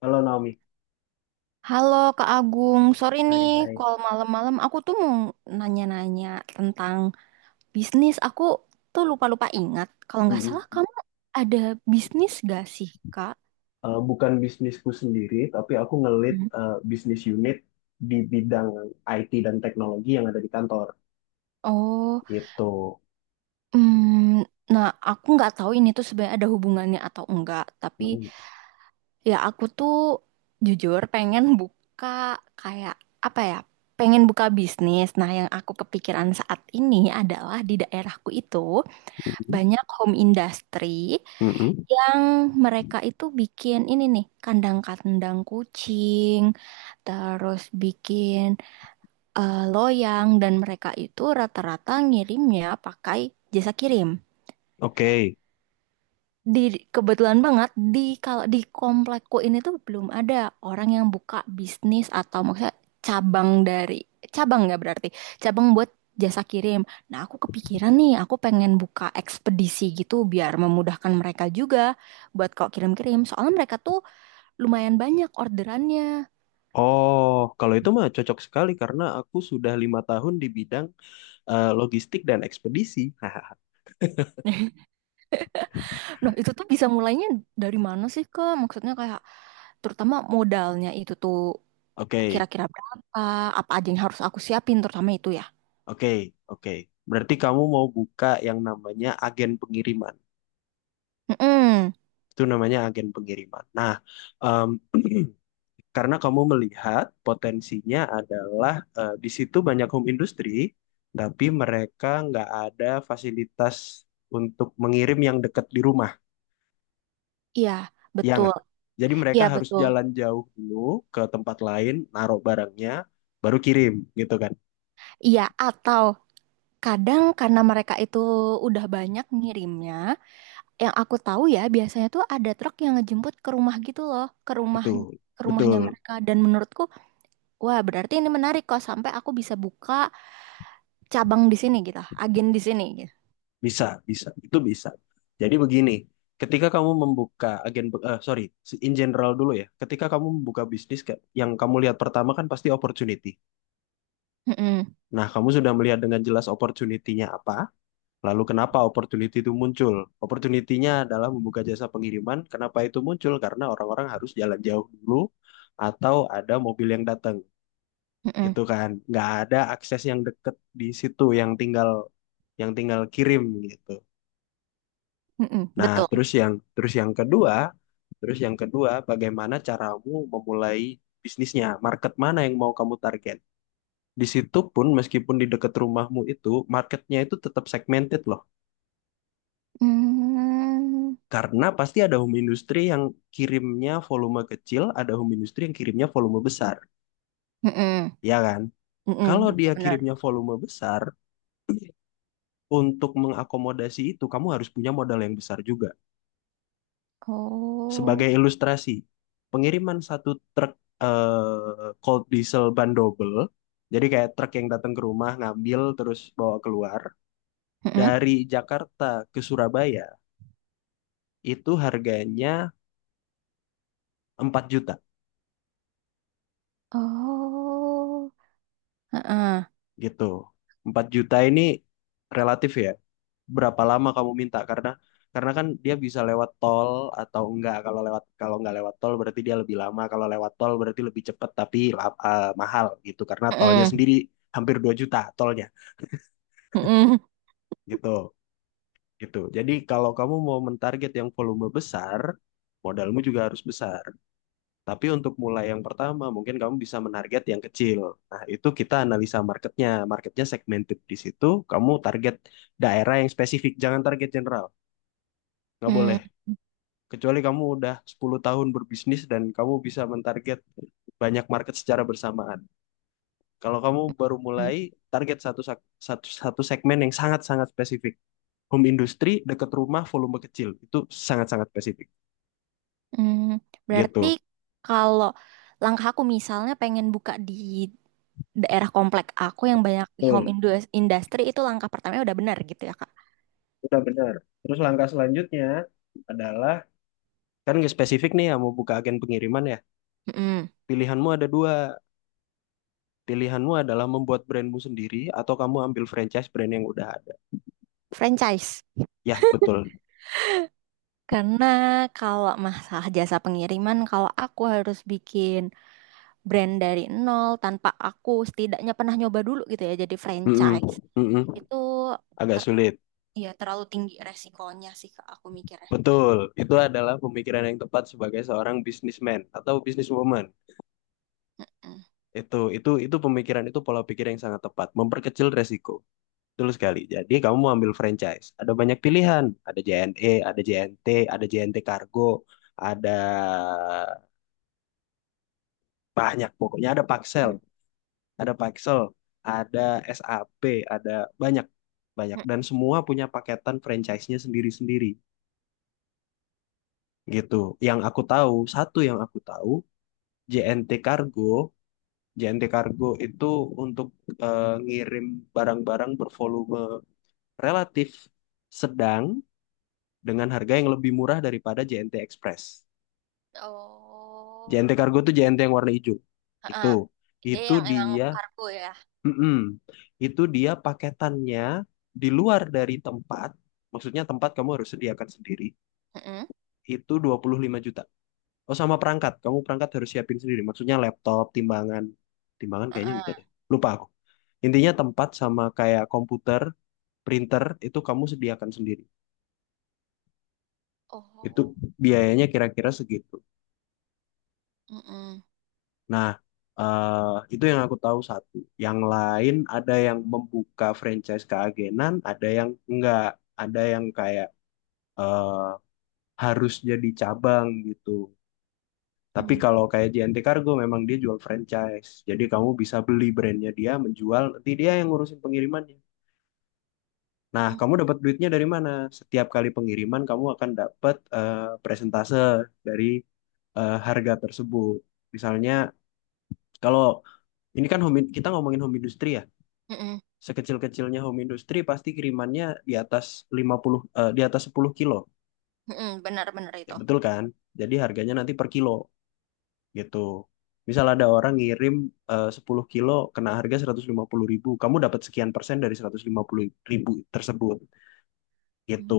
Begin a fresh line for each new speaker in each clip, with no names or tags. Halo Naomi,
Halo Kak Agung, sorry nih
hai hai.
call malam-malam. Aku tuh mau nanya-nanya tentang bisnis. Aku tuh lupa-lupa ingat. Kalau nggak salah
Mm-mm.
kamu ada bisnis gak sih Kak?
Bukan bisnisku sendiri, tapi aku
Hmm.
bisnis unit di bidang IT dan teknologi yang ada di kantor,
Oh,
gitu.
hmm, nah aku nggak tahu ini tuh sebenarnya ada hubungannya atau enggak. Tapi
Mm-mm.
ya aku tuh jujur pengen buka kayak apa ya? Pengen buka bisnis. Nah, yang aku kepikiran saat ini adalah di daerahku itu
Mhm.
banyak home industry
Mhm.
yang mereka itu bikin ini nih kandang-kandang kucing, terus bikin loyang dan mereka itu rata-rata ngirimnya pakai jasa kirim.
Oke.
Di kebetulan banget kalau di komplekku ini tuh belum ada orang yang buka bisnis atau maksudnya cabang dari cabang nggak berarti cabang buat jasa kirim. Nah, aku kepikiran nih, aku pengen buka ekspedisi gitu biar memudahkan mereka juga buat kalau kirim-kirim. Soalnya mereka tuh lumayan banyak orderannya.
Oh, kalau itu mah cocok sekali karena aku sudah 5 tahun di bidang logistik dan ekspedisi.
Nah, itu tuh bisa mulainya dari mana sih, Kak? Maksudnya kayak terutama modalnya itu tuh
Oke,
kira-kira berapa, apa aja yang harus aku siapin terutama itu ya.
oke, oke. Berarti kamu mau buka yang namanya agen pengiriman.
Mm-mm.
Itu namanya agen pengiriman. Nah, em, karena kamu melihat potensinya adalah, di situ banyak home industry, tapi mereka nggak ada fasilitas untuk mengirim yang dekat di rumah,
Iya,
ya
betul.
nggak? Jadi
Iya,
mereka harus
betul.
jalan jauh dulu ke tempat lain, naruh barangnya, baru kirim, gitu kan?
Iya, atau kadang karena mereka itu udah banyak ngirimnya, yang aku tahu ya biasanya tuh ada truk yang ngejemput ke rumah gitu loh, ke rumah
Betul,
ke rumahnya
betul,
mereka dan menurutku wah berarti ini menarik kok sampai aku bisa buka cabang di sini gitu, agen di sini gitu.
bisa, bisa, itu bisa. Jadi begini, ketika kamu membuka agen, sorry, in general dulu ya, ketika kamu membuka bisnis, yang kamu lihat pertama kan pasti opportunity.
Mm-mm,
Nah, kamu sudah melihat dengan jelas opportunity-nya apa, lalu kenapa opportunity itu muncul? Opportunity-nya adalah membuka jasa pengiriman. Kenapa itu muncul? Karena orang-orang harus jalan jauh dulu atau ada mobil yang datang, gitu
mm-mm,
kan? Nggak ada akses yang deket di situ, yang tinggal kirim gitu.
mm-mm,
Nah,
betul.
terus yang kedua, bagaimana caramu memulai bisnisnya? Market mana yang mau kamu target? Di situ pun meskipun di dekat rumahmu itu marketnya itu tetap segmented loh.
Mm,
Karena pasti ada home industry yang kirimnya volume kecil, ada home industry yang kirimnya volume besar,
mm-mm,
ya kan?
mm-mm,
Kalau
betul
dia
benar.
kirimnya volume besar, untuk mengakomodasi itu kamu harus punya modal yang besar juga.
Oh,
Sebagai ilustrasi, pengiriman satu truk cold diesel ban double, jadi kayak truk yang datang ke rumah ngambil terus bawa keluar
mm-mm,
dari Jakarta ke Surabaya itu harganya 4 juta
oh, heeh,
gitu. 4 juta ini relatif ya. Berapa lama kamu minta? Karena kan dia bisa lewat tol atau enggak. Kalau enggak lewat tol berarti dia lebih lama. Kalau lewat tol berarti lebih cepat tapi mahal gitu. Karena tolnya
mm-mm,
sendiri hampir 2 juta tolnya
mm-mm,
gitu. Gitu. Jadi kalau kamu mau mentarget yang volume besar, modalmu juga harus besar. Tapi untuk mulai yang pertama, mungkin kamu bisa menarget yang kecil. Nah, itu kita analisa marketnya. Marketnya segmented di situ. Kamu target daerah yang spesifik. Jangan target general. Nggak boleh.
mm,
Kecuali kamu udah 10 tahun berbisnis dan kamu bisa mentarget banyak market secara bersamaan. Kalau kamu baru
mm,
mulai, target satu segmen yang sangat-sangat spesifik. Home industry, dekat rumah, volume kecil. Itu sangat-sangat spesifik.
mm. Berarti
Gitu.
kalau langkah aku misalnya pengen buka di daerah komplek aku yang banyak
Betul.
industry itu langkah pertamanya udah benar gitu ya Kak.
Udah benar. Terus langkah selanjutnya adalah. Kan nggak spesifik nih ya mau buka agen pengiriman ya.
Mm-mm.
Pilihanmu ada dua. Pilihanmu adalah membuat brandmu sendiri atau kamu ambil franchise brand yang udah ada.
Franchise.
Ya, betul.
Karena kalau masalah jasa pengiriman, kalau aku harus bikin brand dari nol tanpa aku setidaknya pernah nyoba dulu gitu ya, jadi
Mm-mm,
franchise.
mm-mm.
Itu
Agak
ter
sulit.
ya terlalu tinggi resikonya sih Kak, aku mikirnya.
Betul. Itu adalah pemikiran yang tepat sebagai seorang businessman atau businesswoman.
Mm-mm.
Itu pola pikir yang sangat tepat, memperkecil resiko. Betul sekali. Jadi kamu mau ambil franchise. Ada banyak pilihan. Ada JNE, ada JNT, ada JNT Kargo, ada banyak pokoknya ada Paxel, ada SAP, ada banyak banyak dan
Mm-mm.
semua punya paketan franchise-nya sendiri-sendiri gitu. Yang aku tahu, satu yang aku tahu, JNT Cargo, JNT Cargo itu untuk ngirim barang-barang bervolume relatif sedang dengan harga yang lebih murah daripada JNT Express.
Oh,
JNT Cargo itu JNT yang warna hijau. Itu
heeh. Dia
itu
yang emang
dia.
kargo ya.
Mm-mm. Itu dia paketannya di luar dari tempat, maksudnya tempat kamu harus sediakan sendiri,
Mm-mm.
itu 25 juta. Oh, sama perangkat, kamu perangkat harus siapin sendiri, maksudnya laptop, timbangan. Timbangan kayaknya udah
Heeh.
deh, lupa aku. Intinya tempat sama kayak komputer, printer, itu kamu sediakan sendiri. Itu
Oh,
biayanya kira-kira segitu.
mm-mm.
Nah, itu yang aku tahu satu. Yang lain ada yang membuka franchise keagenan, ada yang enggak. Ada yang kayak eh, harus jadi cabang gitu. Tapi
Mm-mm.
kalau kayak JNT Cargo memang dia jual franchise. Jadi kamu bisa beli brandnya dia, menjual, nanti dia yang ngurusin pengirimannya. Nah, kamu dapat duitnya dari mana? Setiap kali pengiriman kamu akan dapat presentase dari, harga tersebut. Misalnya kalau ini kan home, kita ngomongin home industry ya.
Mm-mm.
Sekecil-kecilnya home industry pasti kirimannya di atas di atas 10 kilo.
Mm-mm. Benar-benar
Ya,
itu.
betul kan? Jadi harganya nanti per kilo, gitu. Misal ada orang ngirim, 10 kilo kena harga 150 ribu, kamu dapat sekian persen dari 150 ribu tersebut gitu.
Mm.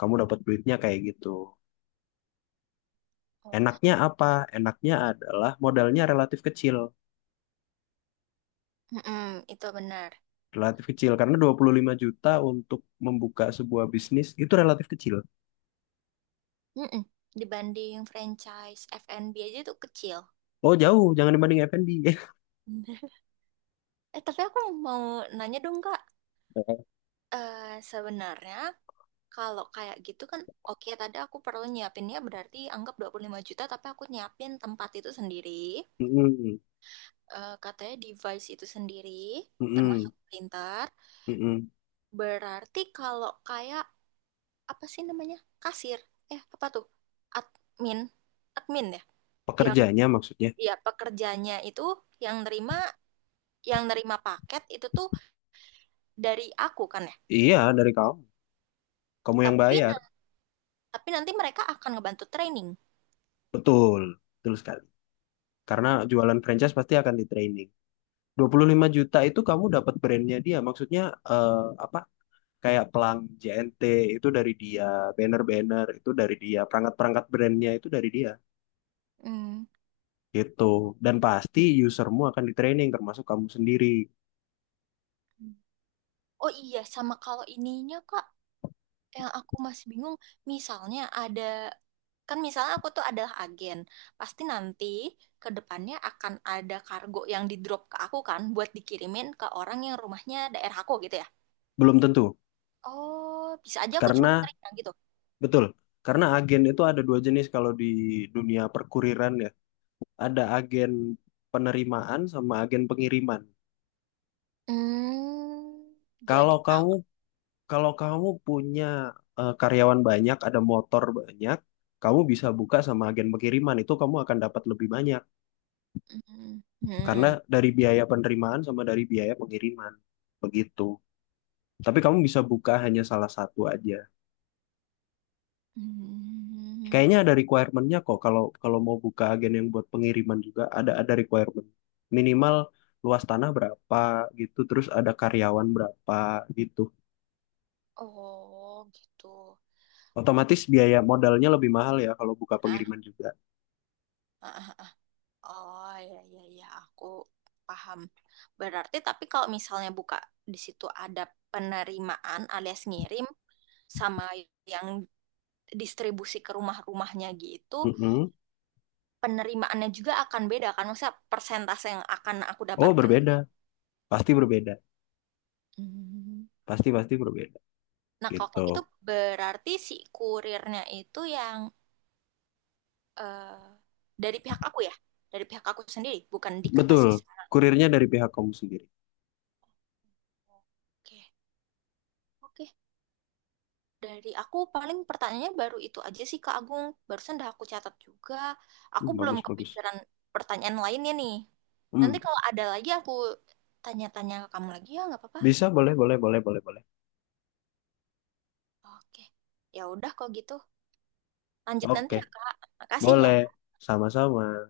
Kamu dapat duitnya kayak gitu.
Oh.
Enaknya apa? Enaknya adalah modalnya relatif kecil.
Mm-mm. Itu benar.
Relatif kecil karena 25 juta untuk membuka sebuah bisnis itu relatif kecil.
Mm-mm. Dibanding franchise F&B aja tuh kecil.
Oh, jauh, jangan dibanding F&B.
Tapi aku mau nanya dong, Kak. Eh, sebenarnya kalau kayak gitu kan, oke tadi aku perlu nyiapinnya berarti anggap 25 juta, tapi aku nyiapin tempat itu sendiri,
Mm-mm,
katanya device itu sendiri,
mm-mm,
termasuk printer.
mm-mm.
Berarti kalau kayak, apa sih namanya? Kasir. Eh, apa tuh? Admin. Admin ya? Yang,
Pekerjanya maksudnya.
ya pekerjanya itu yang nerima yang nerima paket itu tuh dari aku kan ya.
Iya, dari kamu. Kamu yang
Tapi
bayar.
tapi nanti mereka akan ngebantu training.
Betul, betul sekali. Karena jualan franchise pasti akan di training. 25 juta itu kamu dapat brandnya dia. Maksudnya, eh, apa? Kayak pelang JNT itu dari dia, banner-banner itu dari dia, perangkat-perangkat brandnya itu dari dia.
Hmm.
Gitu. Dan pasti usermu akan di training termasuk kamu sendiri.
Oh iya, sama kalau ininya Kak, yang aku masih bingung, misalnya ada kan misalnya aku tuh adalah agen, pasti nanti ke depannya akan ada kargo yang di drop ke aku kan buat dikirimin ke orang yang rumahnya daerah aku gitu ya.
Belum tentu.
Oh, bisa aja aku cuma
Karena
nerima gitu.
betul. Karena agen itu ada dua jenis kalau di dunia perkuriran ya. Ada agen penerimaan sama agen pengiriman.
Hmm, jadi
Kalau kamu
Kak,
Kalau kamu punya, karyawan banyak, ada motor banyak, kamu bisa buka sama agen pengiriman itu kamu akan dapat lebih banyak
hmm,
karena
hmm,
dari biaya penerimaan sama dari biaya pengiriman begitu. Tapi kamu bisa buka hanya salah satu aja.
hmm.
Kayaknya ada requirementnya kok kalau kalau mau buka agen yang buat pengiriman juga ada requirement. Minimal luas tanah berapa gitu, terus ada karyawan berapa gitu.
Oh, gitu.
Otomatis biaya modalnya lebih mahal ya kalau buka
Hah?
pengiriman juga.
Ah, oh, ya, ya, ya, aku paham. Berarti, tapi kalau misalnya buka di situ ada penerimaan alias ngirim sama yang distribusi ke rumah-rumahnya gitu,
Mm-mm.
penerimaannya juga akan beda kan? Maksudnya persentase yang akan aku
Oh,
dapatkan.
berbeda.
Gitu.
Pasti berbeda,
Hmm.
pasti pasti berbeda
Nah, kalau
gitu.
kayak gitu berarti si kurirnya itu yang eh, dari pihak aku ya, dari pihak aku sendiri, bukan
Betul,
dikasih sama.
kurirnya dari pihak kamu sendiri.
Oke, oke, dari aku paling pertanyaannya baru itu aja sih Kak Agung. Barusan udah aku catat juga. Aku
Hmm,
belum
bagus bagus.
kepikiran pertanyaan lainnya nih. Nanti
Hmm,
kalau ada lagi aku tanya-tanya ke kamu lagi ya nggak apa-apa.
bisa boleh boleh boleh boleh boleh.
Oke. Ya udah kalau gitu. Lanjut nanti
Oke,
ya Kak. Makasih
boleh.
ya.
Sama-sama.